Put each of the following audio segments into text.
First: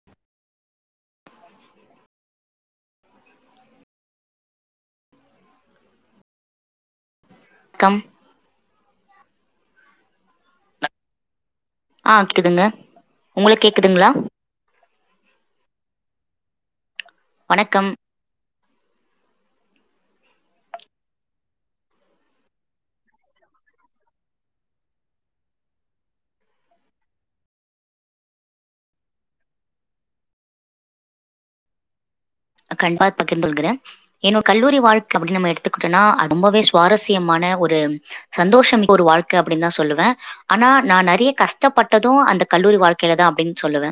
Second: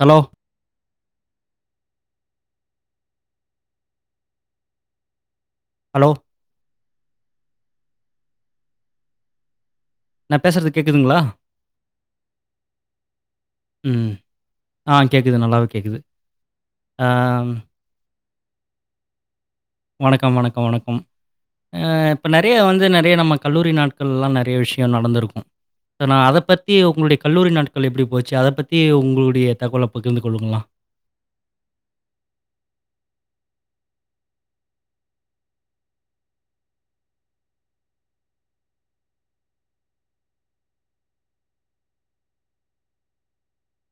Hello hello கம் நா பேசுறது கேக்குதுங்களா ஆ கேக்குதுங்க உங்களுக்கு ம். கேக்குதுங்களா ஆ கேக்குது நல்லாவே கேக்குது ஆம் வணக்கம் வணக்கம் வணக்கம் வணக்கம் ஆ இப்ப நெறைய வந்து நெறைய நம்ம கல்லூரி நாட்கள்லா நெறைய விஷயோ நடந்திருக்கு நா அத பத்தி உங்களுடைய கல்லூரி நாட்கள் எப்டி போச்சு அத பத்தி உங்களுடைய தகவல பகிர்ந்து கொள்ளுங்கனா கண் பாத்துகின்டருகிறே என்னோட கல்லூரி வாழ்க அப்டின்னு நம்ம எடுத்துக்கிட்டோம்னா அது ரொம்பவே சுவாரஸ்யமான ஒரு சந்தோஷம் ஒரு வாழ்க்க அப்டின்னு தா சொல்லுவே ஆனா நா நெறைய கஷ்டப்பட்டது அந்த கல்லூரி வாழ்க்கையில தா அப்டின்னு சொல்லுவே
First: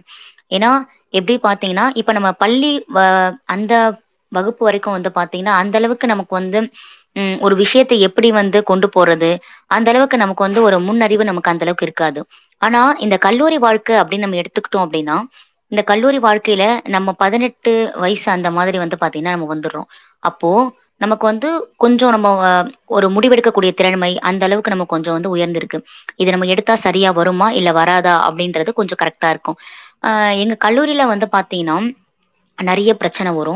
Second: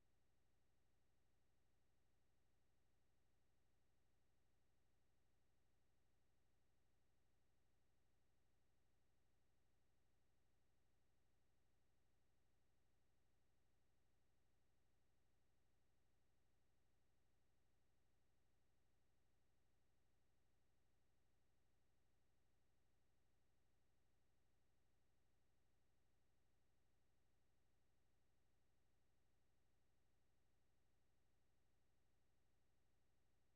ஏன்னா எப்டி பாத்தீங்கன்னா இப்ப நம்ம பள்ளி வ அந்த வகுப்பு வரைக்கு வந்து பாத்தீங்கன்னா அந்தளவுக்கு நமக்கு வந்து ம் ஒரு விஷயத்த எப்டி வந்து கொண்டு போறது அந்த அளவுக்கு நமக்கு வந்து ஒரு முன்னறிவு நமக்கு அந்த அளவுக்கு இருக்காது ஆனா இந்த கல்லூரி வாழ்க்க அப்டின்னு நம்ம எடுத்துகிட்டோ அப்டின்னா இந்த கல்லூரி வாழ்க்கையில நம்ம பதினெட்டு வயசு அந்த மாரி வந்து பாத்தீங்னா நம்ம வந்தறோ அப்போ நமக்கு வந்து கொஞ்சோ நம்ம ஒரு முடிவெடுக்க கூடிய திறமை அந்த அளவுக்கு நம்ம கொஞ்சோ வந்து உயர்ந்திருக்கு இத நம்ம எடுத்தா சரியா வருமா இல்ல வராதா அப்படின்றது கொஞ்சம் கரெட்டா இருக்கு அ எங்க கல்லூரியில வந்து பாத்தீங்னா நெறைய பிரச்சன வரு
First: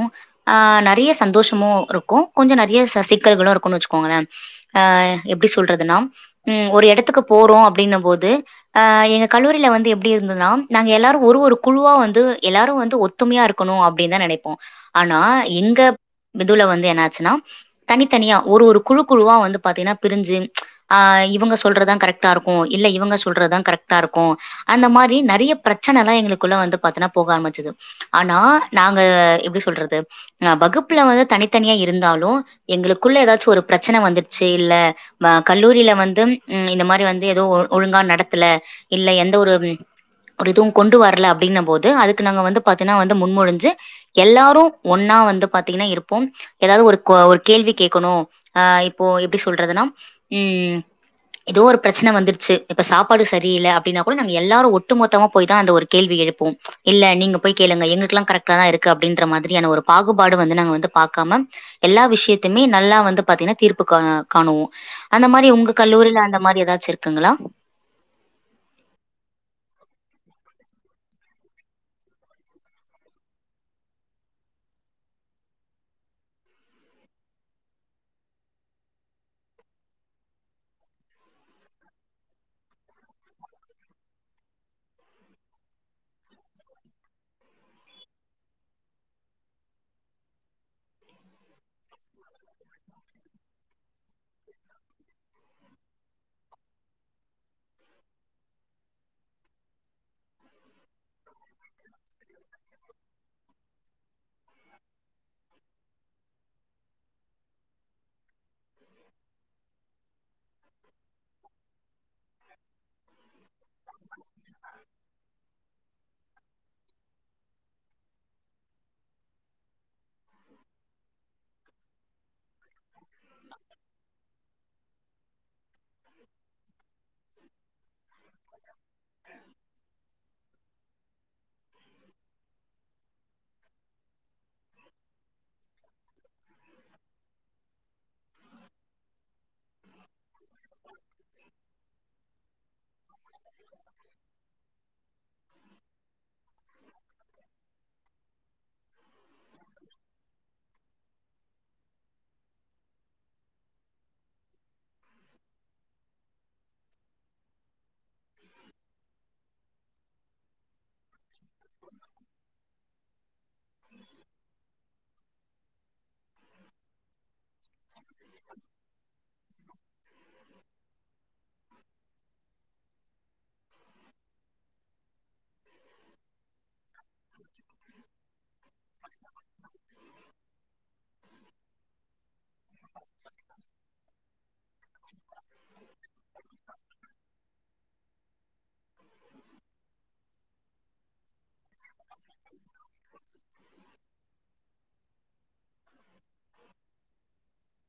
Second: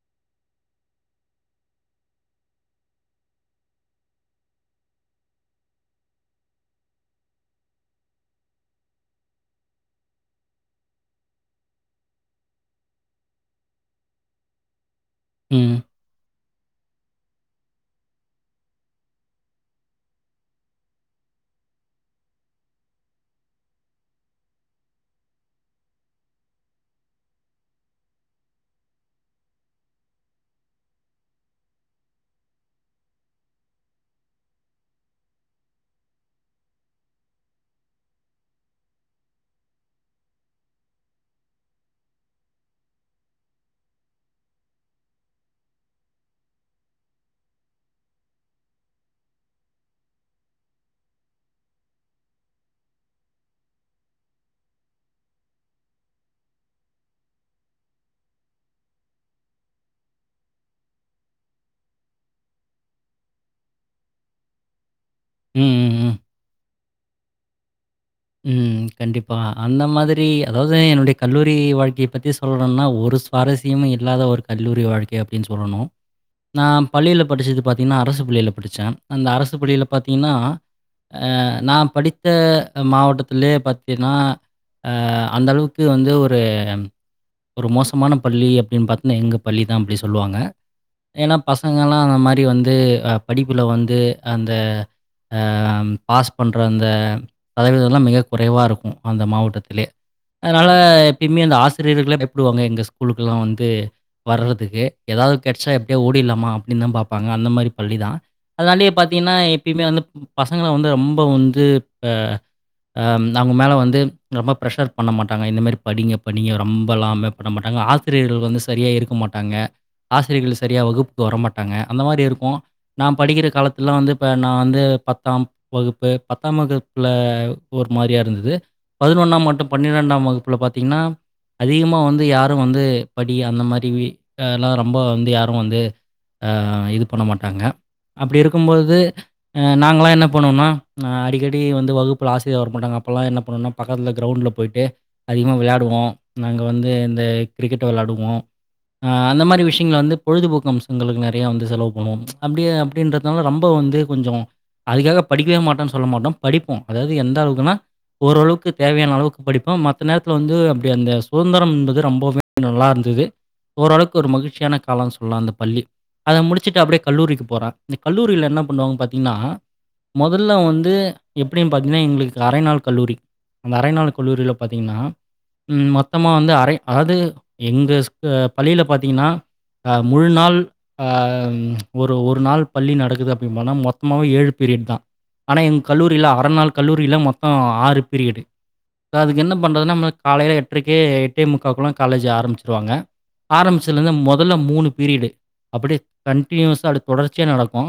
ஆ நெறைய சந்தோஷமு இருக்கு கொஞ்சோ நெறைய சிக்கல்களு இருக்கு வச்சுக்குங்களே அ எப்டி சொல்றதுன்னா உம் ஒரு எடத்துக்கு போறோ அப்டினும் போது அ எங்க கல்லூரியில வந்து எப்டி இருந்ததுன்னா நாங்க எல்லாரு ஒரு ஒரு குழுவா வந்து எல்லாரு வந்து ஒ ஒத்துமையா இருக்கணு அப்டின்னு தா நினைப்போ ஆனா ம். எங்க இதுல வந்து என்னாச்சுனா தனித்தனியா ஒரு ஒரு குழு குழுவா வந்து பாத்தீங்னா பிரிஞ்சு ஆ இவங்க சொல்றதுதா கரெக்ட்டா இருக்கு இல்ல இவங்க சொல்றதுதா கரெக்டா இருக்கு அந்த மாரி நெறைய பிரச்சனைலா எங்களுக்குள்ள வந்து பாத்தீங்னா போக ஆரம்பிச்சது ஆனா நாங்க எப்டி சொல்றது அ வகுப்புல வந்து தனித்தனியா இருந்தாலு எங்களுக்குள்ள ஏதாச்சு ஒரு பிரச்சன வந்துருச்சி இல்ல அ கல்லூரியில வந்து இந்த மாரி வந்து ஏதோ ஒழுங்கா நடத்தல இல்ல எந்த ஒரு ஒரு எதுவு கொண்டு வரல அப்டின்னும் போது அதுக்கு நாங்க வந்து பாத்தீங்கன்னா வந்து முன்மொழுஞ்சு எல்லாரு ஒன்னா வந்து பாத்தீங்னா இருப்போ எதாவது ஒரு கேள்வி கேட்கணு அ இப்போ எப்டி சொல்றதுன்னா ம் ஏதோ ஒரு பிரச்சன வந்துருச்சி இப்ப சாப்பாடு சரியில்ல அப்படின்னா கூட நாங்க எல்லாரு ஒட்டு மொத்தமா போய் தா அந்த ஒரு கேள்வி எழுப்புவோ இல்ல நீங்க போய் கேளுங்க எங்குளுக்லா கரெக்டா தா இருக்கு அப்டின்ற மாதிரியான ஒரு பாகுபாடு வந்து நாங்க வந்து பாக்கம எல்லா விசியத்துமே நல்லா வந்து பாத்தீங்கன்னா தீர்ப்பு காணு காணுவோ அந்த மாரி ம், உங்க ம், ம். கல்லூரில அந்த மாரி எதாச்சு இருக்குங்களா ம் கண்டிப்பா அந்த மாதிரி அதாவது என்னுடைய கல்லூரி வாழ்க்கைய பத்தி சொல்னுனா ஒரு சுவாரசியமே இல்லாத ஒரு கல்லூரி வாழ்க்கை அப்டின் சொல்லணு நா பள்ளியில படிச்சது பாத்தீங்கன்னா அரசு பள்ளியில படிச்ச அந்த அரசு பள்ளியில பாத்தீங்கன்னா நா படித்த மாவட்டத்திலே பாத்தீங்னா ஆ அந்தளவுக்கு வந்து ஒரு ஒரு மோசமான பள்ளி அப்பிடின்னு பார்த்திங்கனா எங்க பள்ளி தா அப்படி சொல்லுவாங்க ஏன்னா பசங்கலா அந்த மாரி வந்து படிப்புல வந்து அந்த ஆ பாஸ் பண்ணுற அந்த சதவீதம்ல்லா மிக குறைவா இருக்கு அந்த மாவட்டத்தலேயே அதனால எப்பயுமே அந்த ஆசிரியர்கள் பயப்படுவாங்க எங்க ஸ்கூலுக்குள்ள வந்து வர்றதுக்கே ஏதாவது கெடச்சா எப்படியே ஓடிலாமா அப்படின்னு தான் பார்ப்பாங்க அந்த மாரி பள்ளி தா அதனாலயே பாத்தீங்கன்னா எப்பயுமே வந்து பசங்கள வந்து ரொம்ப வந்து ஆ அம் அவங்க மேலே வந்து ரொம்ப ப்ரஷர் பண்ண மாட்டாங்க இந்தமாரி படிங்க படிங்க நீங்க ரொம்பல்லாமே பண்ண மாட்டாங்க ஆசிரியர்கள் வந்து சரியாக இருக்க மாட்டாங்க ஆசிரியர்கள் சரியாக வகுப்புக்கு வரமாட்டாங்க அந்த மாரி இருக்கு நா படிக்கிற காலத்துல்ல வந்து இப்ப நான் வந்து பத்தாம் வகுப்பு பத்தாம் வகுப் புல ஒரு மாரியா இருந்தது பதினொன்னாம் மட்டு பன்னிரெண்டாம் வகுப்புல பாத்தீங்கன்னா அதிகமா வந்து யாரு வந்து படி அந்த மாரி யல்லா ரொம்ப வந்து யாரு வந்து ஆ இது பண்ண மாட்டாங்க அப்படி இருக்கும்போது ஆ நாங்களா என்ன பண்ணுவோனா ஆ டி வந்து வகுப்புல ஆசிரியர் வரமாட்டாங்க அப்பெல்லா என்ன பண்ணுவோனா பக்கத்துல கிரவுண்ட்ல போயிட்டு அதிகமா விளையாடுவோ நாங்க வந்து இந்த கிரிக்கெட்ட விளையாடுவோ ஆ அந்த மாதிரி விஷயங்களை வந்து பொழுதுபோக்கு அம்சங்களுக்கு நெறைய வந்து செலவு பண்ணுவோ அப்படியே அப்படின்ற ரொம்ப வந்து கொஞ்சோ அதுக்காக படிக்கவே மாட்டோம்னு சொல்ல மாட்டோ படிப்போம் அதாவது எந்த அளவுக்குன்னா ஓரளவுக்கு தேவையான அளவுக்கு படிப்போம் மத்த நேரத்துல வந்து அப்படி அந்த சுதந்திரம்ன்றது ரொம்பவே நல்லாருந்துது ஓரளவுக்கு ஒரு மகிழ்ச்சியான காலம் சொல்லலா அந்த பள்ளி அதை முடிச்சுட்டு அப்படியே கல்லூரிக்கு போற இந்த கல்லூரியில என்ன பண்ணுவாங்க பாத்தீங்கன்னா முதல்ல வந்து எப்படின்னு பாத்தீங்கன்னா எங்களுக்கு அரைநாள் கல்லூரி அந்த அரைநாள் கல்லூரியில பாத்தீங்கன்னா ம் மொத்தமா வந்து அரை அதாவது எங்க ஸ்கூ பள்ளியில பாத்தீங்கன்னா ஆ முழு நாள் ஆ ஒரு ஒரு நாள் பள்ளி நடக்குது அப்படின்னு பனா மொத்தமாவே ஏழு பீரியட் தா ஆனா எங்க கல்லூரியில அறநாள் கல்லூரியில மொத்தோ ஆறு பீரியடு அதுக்கு என்ன பண்ணுறதுன்னா நம்ம காலையில எட்டரைக்கே எட்டே முக்காளுக்குகே காலேஜ் ஆரம்பிச்சுடுவாங்க ஆரம்பிச்சலேருந்து முதல்ல மூணு பீரியடு அப்படியே கண்டடினியூஸா அ தொடர்ச்சியாக நடக்கு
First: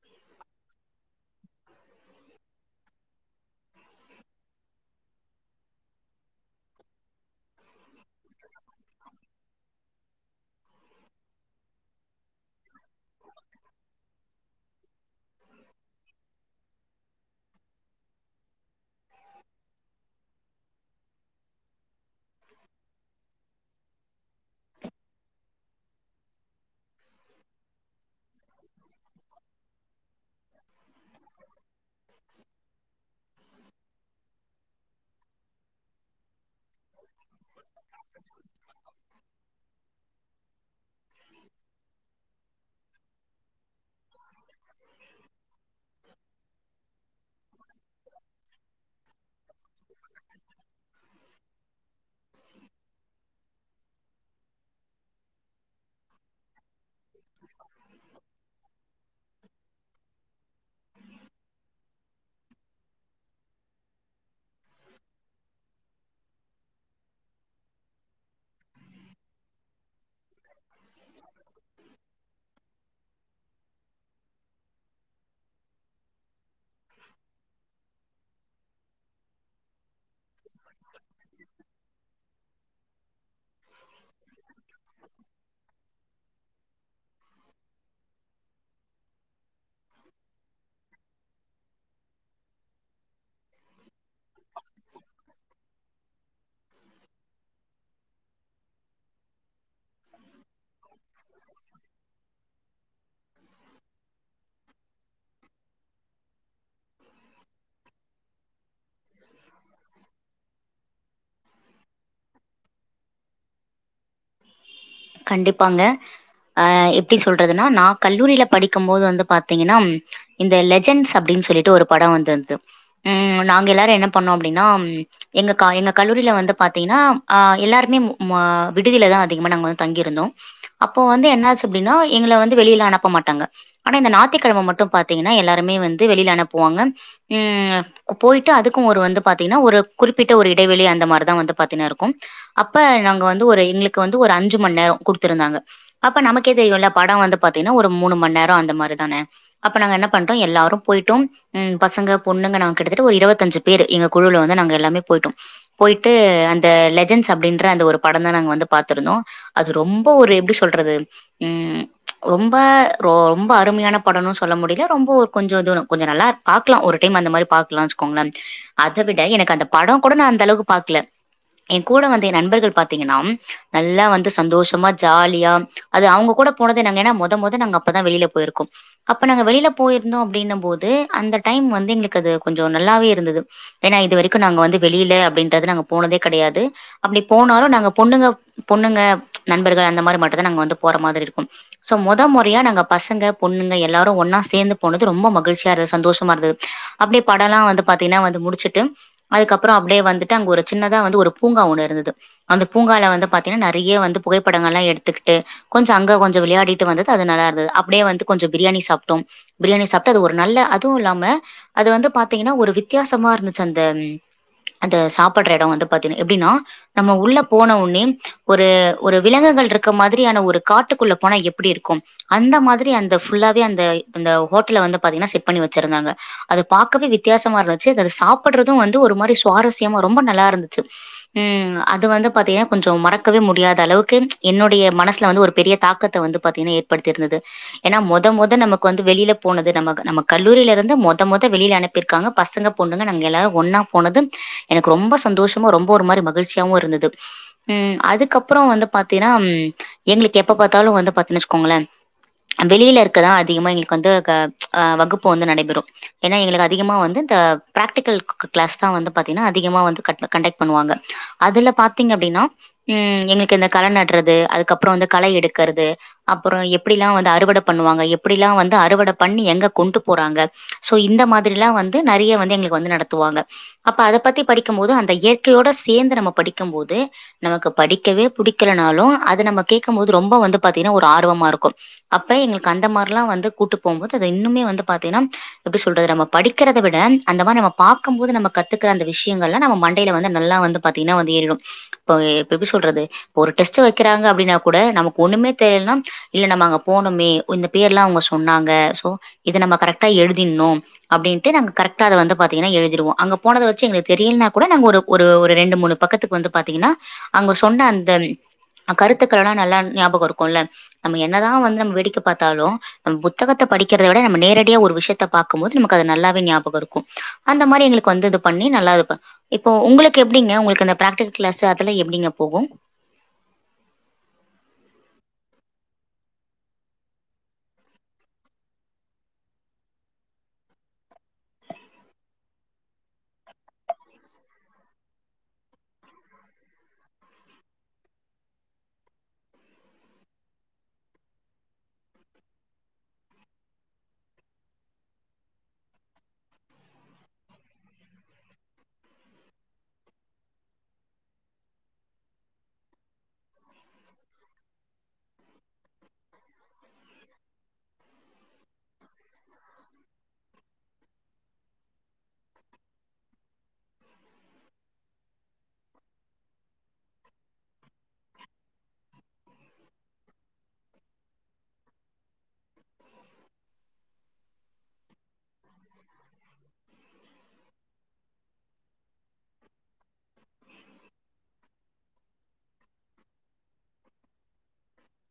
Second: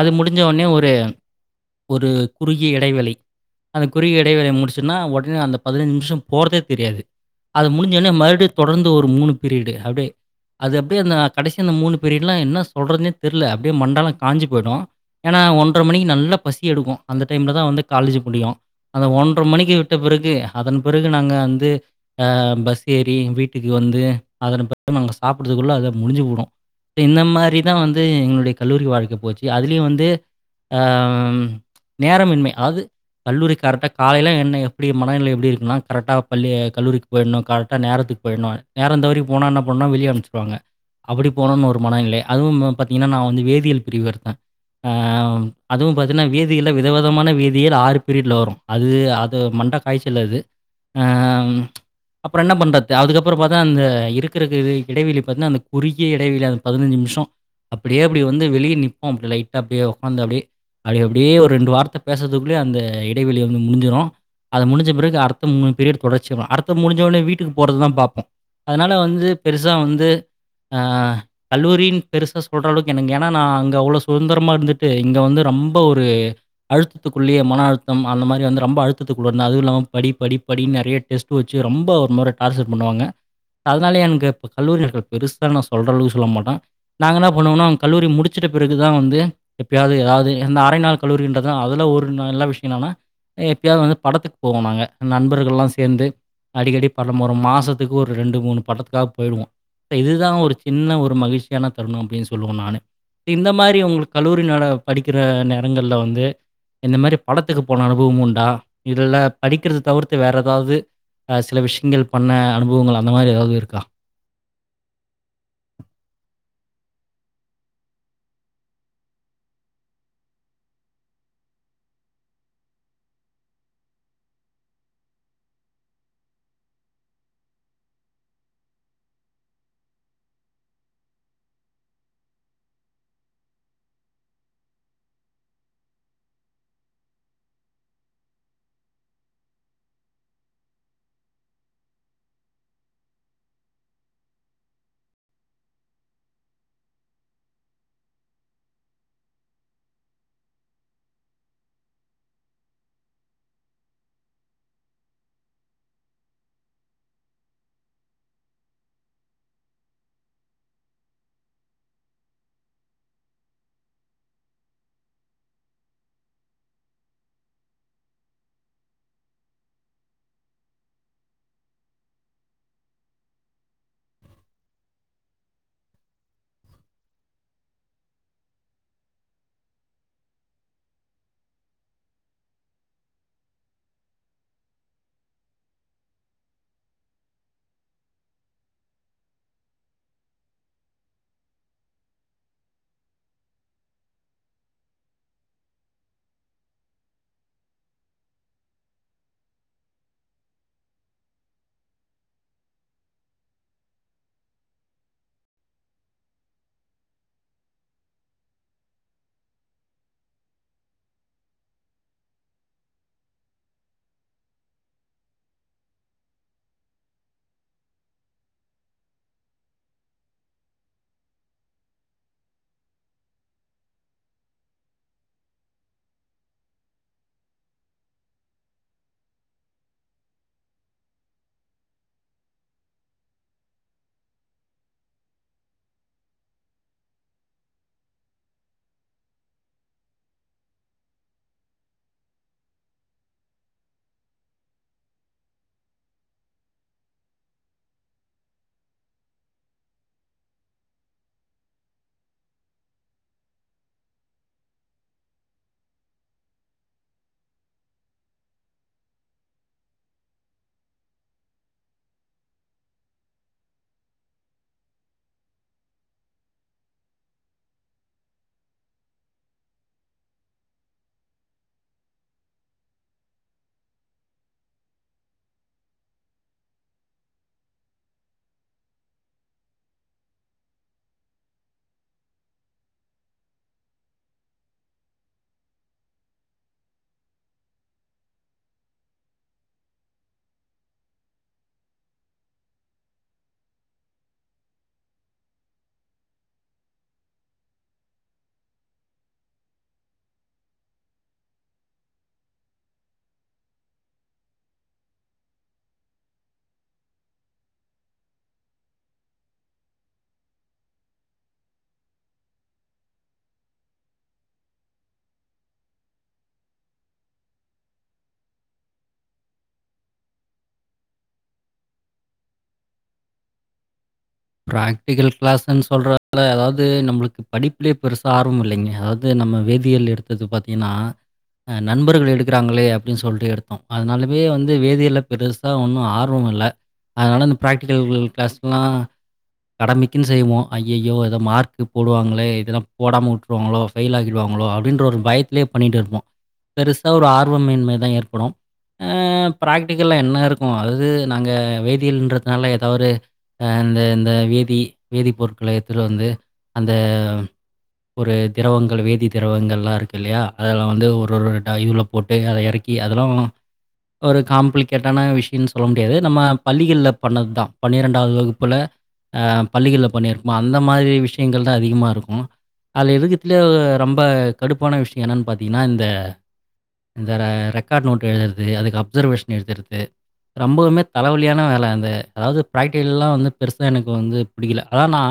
அது முடிஞ்ச உனே ஒரு ஒரு குறுகிய இடைவேளை அந்த குறுகிய இடைவெளை முடிச்சுன்னா உடனே அந்த பதினஞ்சு நிமிஷம் போறதே தெரியாது அது முடிஞ்சனே மறுபடி தொடர்ந்து ஒரு மூணு பீரியீடு அப்டே அது அப்டியே அந்த கடைசி அந்த மூணு பெரிய எல்லாம் என்ன சொல்றதுே தெரியல அப்டியே மண்டாலா காஞ்சு போயிடு ஏன்னா ஒன்றரை மணிக்கு நல்ல பசி எடுக்கும் அந்த டைம்ல தா வந்து காலேஜ் முடியும் அந்த ஒன்றர மணிக்கு விட்ட பிறகு அதன் பிறகு நாங்க வந்து அ பஸ் ஏறி வீட்டுக்கு வந்து அதன் பிறகு நாங்க சாப்படுறதுக்குள்ள அத முடிஞ்சு போடும் இந்த மாரிதா வந்து எங்களுடைய கல்லூரி வாழ்க்க போச்சு அதுலயு வந்து ஆம் நேரமின்மை அதாது கல்லூரி கரெக்டா காலையலா என்ன எப்படி மனநிலை எப்படி இருக்குனா கரெக்டா பள்ளி கல்லூரி போயிடணு கரெக்டா நேரத்துக்கு போயிணு நேரம் தவறி போனா என்ன பண்ண வெளிய அனுச்சிருவாங்க அப்புடி போணுன்னு ஒரு மனோ இல்லே அதுவும் ம பாத்தீங்கென்னா நா வந்து வேதியியல் பிரிவுகர்த்தே ஆ அதுவும் பாத்தீன்னா வேதி யல்ல விதவிதமான வேதியில் ஆறு பீரிட்ல வரும் அது அது மண்ட காய்ச்சல் அது ஆ ம் அப்பறோ என்ன பண்றது அதுக்கப்பறோ பாத்தா அந்த இருக்குறக்கு இது இடைவெளி பாத்தீனா அந்த குறுகிய இடைவெளி அந் பதுனஞ்சு நிம்ஷோ அப்புடியே அப்டி வந்து வெளிய நிப்போம் அப்டி லைட்டா அப்டியே ஒக்காந்து அப்டி அப்டி அப் அப்டியே ஒரு ரெண்டு வார்த்த பேசுறதுக்குள்ளயு அந்த இடைவெளிய வந்து முடிஞ்சுரு அது முடிஞ்ச பிறகு அடுத்த மூணு பீரியட் தொடச்சுருவே அடுத்த முடுஞ்சடோனே வீட்டுக்கு போறதுதா பாப்போம் அதுனால வந்து பெருசா வந்து அ ஆ கல்லூரீன் பெருசா சொல்ற அளவுக்கு எனக்கு ஏன்னா நா அங்க அவ்ளோ சுகுந்தரமா இருந்துட்டு இங்க வந்து ரொம் இப்ப ஒரு அழுத்தத்துக்குள்ளேயே மன அழுத்தம் அந்த மாரி வந்து ரொம்ப அழுத்துக்குள்ள இருந்த அதுவு இல்லாம படி படி படின்னு நெறையா டெஸ்ட் டு வச்சு ரொம்ப ஒரு முற டார்ஜர் பண்ணுவாங்க அதுனாலயே என்க்கு இப்ப கல்லூரிகள் பெருசா நா சொல்ற அளவுக்கு சொல்ல மாட்டே நாங்கள என்னப் பண்ணுவோன்னா கல்லூரி முடிச்சுட்ட பிறகு தா வந்து எப்பையாவது எதாவது எந்த ஆரை நாள் கல்லூரின்றதுதா அதுல ஒரு நல்ல விஷ்யோ என்னனா எப்பயாவது வந்து படத்துக்கு போவோ நாங்க நண்பர்கள்லா சேர்ந்து அடிக்கடி படம் ஒரு மாசத்துக்கு ஒரு ரெண்டு மூணு படத்துக்காவது போய்டுவோ இப்ப இதுதா ஒரு சின்ன ஒரு மகிழ்ச்சியான தருணம் அப்டின்னு சொல்லுவோ நானு இந்த மாரி உங்களுக்கு கல்லூரினால படிக்கிற நேரங்கள்ல வந்து இந்த மாரி படத்துக்கு போன அனுபவம் உண்டா இதுல படிக்கிறத தவுர்த்து வேற எதாவது ஆ சில விஷயங்கள் பண்ண அனுபவங்கள் அந்த மாரி எதாவது இருக்கா கண்டிப்பாங்க அ எப்டி சொல்றதுன்னா நா கல்லூரியில படிக்கும் போது வந்து பாத்தீங்கென்னாம் இந்த லெஜெண்ட்ஸ் அப்டின்னு சொல்லிட்டு ஒரு படோ வந்து இருந்துர்து ம் நாங்க எல்லாரு என்ன பண்ணோ அப்டின்னா எங்க கா எங்க கல்லூரியில வந்து பாத்தீங்கன்னா அ எல்லாருமே மா விடுதிலதா அதிகமா நாங்க வந் தங்கி இருந்தோ அப்ப வந்து என்ன ஆச்சு அப்டின்னா எங்கள வந்து வெளியில அனுப்ப மாட்டாங்க ஆனா இந்த நாத்திக்கெழம மட்டு பாத்தீங்கென்னா எல்லாருமே வந்து வெளியில அனுப்புவாங்க ம் பொயிட்டு அதுக்கும் ஒரு வந்து பாத்தீங்கன்னா ஒரு குறிப்பிட்ட ஒரு இடைவெளி அந்த மாரிதா வந்து பாத்தீங்கன்னா இருக்கும் அப்ப நாங்க வந்து ஒரு எங்களுக்கு வந்து ஒரு அஞ்சு மண் நேரோ குடுத்துருந்தாங்க அப்ப நமக்கே தெரியுல்ல படோ வந்து பாத்தீங்கென்னா ஒரு மூணு‌ மண் நேரோ அந்த மாரி தானு அப்ப நாங்க என்ன பண்டோ எல்லாரும் பொய்ட்டும் ம் பசங்க பொண்ணுங்க நாங்க கிட்டத்தட்ட ஒரு இருவத்தஞ்சு பேரு எங்க குழுவுல வந்து நாங்க எல்லாமே பொயிட்டோம் பொயிட்டு அந்த லெஜெண்ட்ஸ் அப்டின்ற அந்த ஒரு படந்தா நாங்க வந்து பாத்துருந்தோ அது ரொம்ப ஒரு எப்டி சொல்றது ம் ரொம்ப ரொ ரொம்ப அருமையான படன்னு சொல்ல முடியல ரொம்ப ஒரு கொஞ்சோ இதோனு இது கொஞ்ச நல்லாருக் பாக்லா ஒரு டைம் அந்த மாரி பாக்லானு வச்சுக்கோங்களே அத விட எனக்கு அந்த படோ கூட நா அந்த அளவுக்கு பாக்ல ஏ கூட வந்து எ நண்பர்கள் பாத்தீங்கென்னா நல்லா வந் ந்து சந்தோஷமா ஜாலியா அது அவுங்க கூட போனதே நாங்க ஏன்னா மொத மொத நாங்க அப்பதா வெளியில போயிருக்கோம் அப்ப நாங்க வெளியில போயிருந்தோ அப்டின்னம் போது அந்த டைம் வந்து எங்களுக்கு அது கொஞ்சோ நல்லாவே இருந்தது ஏன்னா இது வரைக்கு நாங்க வந்து வெளியில அப்டின்றது நாங்க போனதே கெடையாது அப்டி போனாலு நாங்க பொண்ணுங்க பொண்ணுங்க நண்பர்கள் அந்த மாரி மட்டுந்தா நாங்க வந்து போற மாதிரி இருக்கும் சோ மொத முறையா நாங்க பசங்க பொண்ணுங்க எல்லாரு ஒன்னா சேர்ந்து போனது ரொம்ப மகிழ்ச்சியா இரு சந்தோஷமா இருந்தது அப்டியே படோல்லா வந்து பாத்தீங்கென்னா வந்து முடிச்சுட்டு அதுக்கப்பறோ அப்டியே வந்துட்டு அங்க ஒரு சின்னதா வந்து ஒரு பூங்கா ஒண்ணு இருந்தது அந்த பூங்கால வந்து பாத்தீங்கென்னா நெறையா வந்து புகைப்படங்கள்லா எடுத்துக்குட்டு கொஞ்சோ அங்க கொஞ்சோ விளையாடிட்டு வந்தது அது நல்லாருந்தது அப்டியே வந்து கொஞ்சோ பிரியாணி சாப்ட்டோம் பிரியாணி சாப்ட்டு அது ஒரு நல்ல அதுவு இல்லாம அது வந்து பாத்தீங்கன்னா ஒரு வித்தியாசமா இருந்துச்சி அந்த அந்த சாப்ட்ற எடோ வந்து பாத்தீன்னா எப்டின்னா நம்ம உள்ள போன ஒன்னே ஒரு ஒரு விலங்குகள் இருக்க மாதிரியான ஒரு காட்டுக்குள்ள போன எப்டி இருக்கும் அந்த மாதிரி அந்த ஃபுல்லாவே அந்த அந்த ஹோட்டல்ல வந்து பாத்தீங்கன்னா செட் பண்ணி வச்சிருந்தாங்க அத பாக்கவே வித்தியாசம இருந்துச்சி அந்த அதுல சாப்டறது வந்து ஒரு மாரி சுவாரஸ்யமா ரொம்ப நல்லா இருந்துச்சு ம் அது வந்து பாத்தீங்கன்னா கொஞ்சோ மறக்கவே முடியாது அந்த அளவுக்கு என்னுடைய மனசுல வந்து ஒரு பெரிய தாக்கத்த வந்து பாத்தீங்கன்னா ஏற்படுத்தி இருந்தது ஏன்னா மொத மொத நமக்கு வந்து வெளில போனது நம்ம நம்ம கல்லூரில இருந்து மொத மொத வெளில அனுப் பீர்காங்க பசங்க பொண்ணுங்க நாங்க எல்லாரு ஒன்னா போனது எனக்கு ரொம்ப சந்தோஷமு ரொம்ப ஒரு மாரி மகிழ்ச்சியாவு இருந்தது ம் அதுக்கப் பறோ வந்து பாத்தீன்னா எங்களுக்கு எப்ப பாத்தாலு வந்து பாத்தீன்னு வச்சுக்கோங்களே வெளியில இருக்கதா அதிகமா எங்களுக்கு வந்து க ஆ வகுப்பு வந்து நடைபெறு ஏன்னா எங்களுக்கு அதிகமா வந்து இந்த பிராக்டிகல் க கிளாஸ் தா வந்து பாத்தீங்கன்னா அதிகமா வந்து கண் கண்டக்ட் பண்ணுவாங்க அதுல பாத்தீங்க அப்டின்னா ம் எங்களுக்கு இந்த களை நட்றது அதுக்கப்பறோ வந்து களை எடுக்கறது அப்பறோ எப்டில்லா வந்து அறுவடை பண்ணுவாங்க எப்டில்லா வந்து அறுவடை பண்ணி எங்க கொண்ட்டு போறாங்க சோ இந்த மாதிரிலா வந்து நெறைய வந்து எங்களுக்கு வந்து நடத்துவாங்க அப்ப அத பத்தி படிக்கும் போது அந்த இயற்கையோட சேந்து நம்ம படிக்கும் போது நமக்கு படிக்கவே புடிக்கலனாலு அது நம்ம கேக்கும் போது ரொம்ப வந்து பாத்தீங்கன்னா ஒரு ஆர்வமா இருக்கும் அப்ப எங்களுக்கு அந்த மாரில்லா வந்து கூட்டு போம்போது அது இன்னுமே வந்து பாத்தீங்கன்னா எப்டி சொல்றது நம்ம படிக்கிறத விட அந்த மாரி நம்ம பாக்கும்போது நம்ம கத்துக்கிற அந்த விஷயங்கள்ல்லா நம்ம மண்டையில வந்து நல்லா வந்து பாத்தீங்கன்னா வந்து ஏறிடும் இப்ப இப்ப எப்டி சொல்றது ஒரு டெஸ்ட் வைக்கிறாங்க அப்டின்னா கூட நமக்கு ஒண்ணுமே தெரியலன்னா இல்ல நம்ம அங்க போனமே இந்த பேர் எல்லா அவுங்க சொன்னாங்க சோ இத நம்ம கரெக்டா எழுதீட்னு அப்டின்ட்டு நாங்க கரெக்டா அத வந்து பாத்தீங்கன்னா எழுதிருவோ அங்க போனத வச்சி எங்களுக்கு தெரியலனா கூட நாங்க ஒரு ஒரு ஒரு ரெண்டு மூணு பக்கத்துக்கு வந்து பாத்தீங்கன்னா அங்க சொன்ன அந்த கருத்துக்கள் எல்லா நல்லா ஞாபகோ இருக்குல்ல நம்ம என்னதா வந்து நம்ம வேடிக்க பாத்தாலு நம்ம புத்தகத்த படிக்கிறத விட நம்ம நேரடியா ஒரு விஷயத்த பாக்கும்போது நமக்கு அது நல்லாவே ஞாபகோ இருக்கு அந்த மாரி எங்களுக்கு வந்து இது பண்ணி நல்லா இது இப்போ உங்களுக்கு எப்டிங்க உங்களுக்கு அந்த பிராக்டிகல் கிளாஸ் அதெல்லா எப்டிங்க போகு பிராக்டிகல் கிளாஸ்ன்னு சொல்றலே அதாவது நம்மளுக்கு படிப்பிலயே பெருசா ஆர்வம் இல்லைங்க அதாவது நம்ம வேதியியல் எடுத்தது பாத்தீங்கன்னா நண்பர்கள் எடுக்குறாங்களே அப்டின்னு சொல்லிட்டு எடுத்தோ அதுனாலவே வந்து வேதியியல்ல பெரு சா ஒன்னு ஆர்வம் இல்ல அதுனால அந்த ப்ராக்டிக்கல் கிளாஸ்க்குல்லா கடமைக்குன்னு செய்வோ அய்யய்யோ ஏதோ மார்க்கு போடுவாங்களே இதெல்லா போடாம விட்ருவாங்களோ ஃபெயில் ஆக்கிடுவாங்களோ அப்டின்ற ஒரு பயத்திலயே பண்ணிட்டு இருப்போ பெருசா ஒரு ஆர்வமின்மைதா ஏற்படு ஆ ப்ராக்டிக்கல்ல என்ன இருக்கு அதாவது நாங்க வேதியல்ன்றதுனால ஏதாவது ஆ இந்த இந்த வேதி வேதி பொருட்கல எடுத்துட்டு வந்து அந்த ஒரு திரவங்கள் வேதி திரவங்கள்லா இருக்கு இல்லையா அதெல்லா வந்து ஒரு ஒரு இது உள்ள போட்டு அத இறக்கி அதெல்லா ஒரு காம்ப்ளிகேட்டான விஷயன்னு சொல்ல முடியாது நம்ம பள்ளிகள்ல பண்ணது தா பன்னிரெண்டாவது வகுப்புல ஆ பள்ளிகள்ல பண்ணியிருப்போ அந்த மாதிரி விஷயங்கள் தா அதிகமா இருக்கு அதுல இருக்கதுலயே ரொம்ப கடுப்பான விஷயோ என்னென்னு பாத்திங்கன்னா இந்த இந்த ரெக்கார்ட் நோட்டு் எழுதுறது அதுக்கு அப்சர்வேஷன் எழுதுறது ரொம்பவுமே தலைவலியான வேலை அந்த அதாவது பிராக்டிக்கல்லா வந்து பெருசா எனக்கு ப்ப வந்து பிடிக்கல அதா நா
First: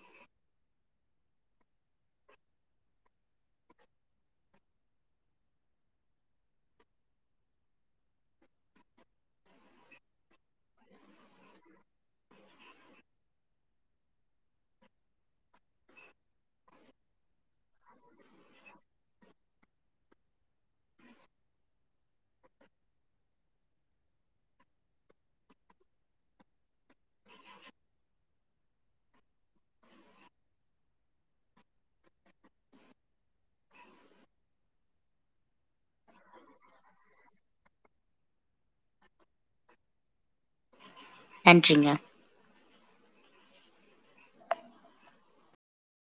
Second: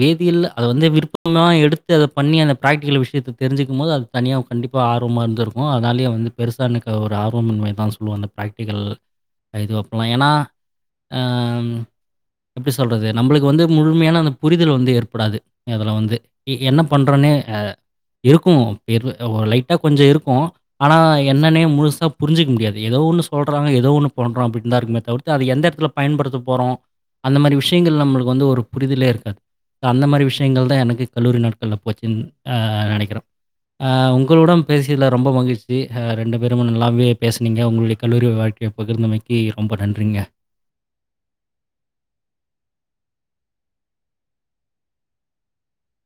வேதியியல்ல அத வந்து விருப்பமாக எடுத்து அதை பண்ணி அந்த பிராக்டிக்கல் விஷயத்த தெரிஞ்சுக்கும் போது அது தனியா கண்டிப்ப ஆர்வமா இருந்திருக்கு அதனாலேயே வந்து பெருசானைக்கு ஒரு ஆர்வமின்மைனு தா சொல்லுவ அந்த ப்ராக்டிகல் இது ஒப்பலஏனா அ எப்டி சொல்றது நம்மளுக்கு வந்து முழுமையான அந்த புரிதல் வந்து ஏற்படாது இதுல வந்து என்ன பண்றோனே அ. இருக்கு இரு லைட்டா கொஞ்ச இருக்கும். ஆனா என்னனே முழுசா புரிஞ்சிக்க முடியாது எதோ ஒண்ணு சொல்றாங்க எதோ ஒண்ணு பண்றா அப்டின்னுதா இருக்குமே தவிர்த் அத எந்த எடத்துல பயன்படுத்த போறோ அந்த மாரி விஷயங்கள் நம்மளுக்கு வந்து ஒரு புரிதலே இருக்காது அந்த மாதிரி விஷயங்கள் தா எனக்கு கல்லூரி நாட்கள்ல போச்சுன் அ நெனைக்கிற உங்களுடன் பேசியல்ல ரொம்ப மகிழ்ச்சி ரெண்டு பேரு நல்லாவே பேசனீங்க உங்களுடைய கல்லூரி வாழ்க் ய பகிர்ந்தமைக்கு ரொம்ப நன்றிங்க நன்றிங்க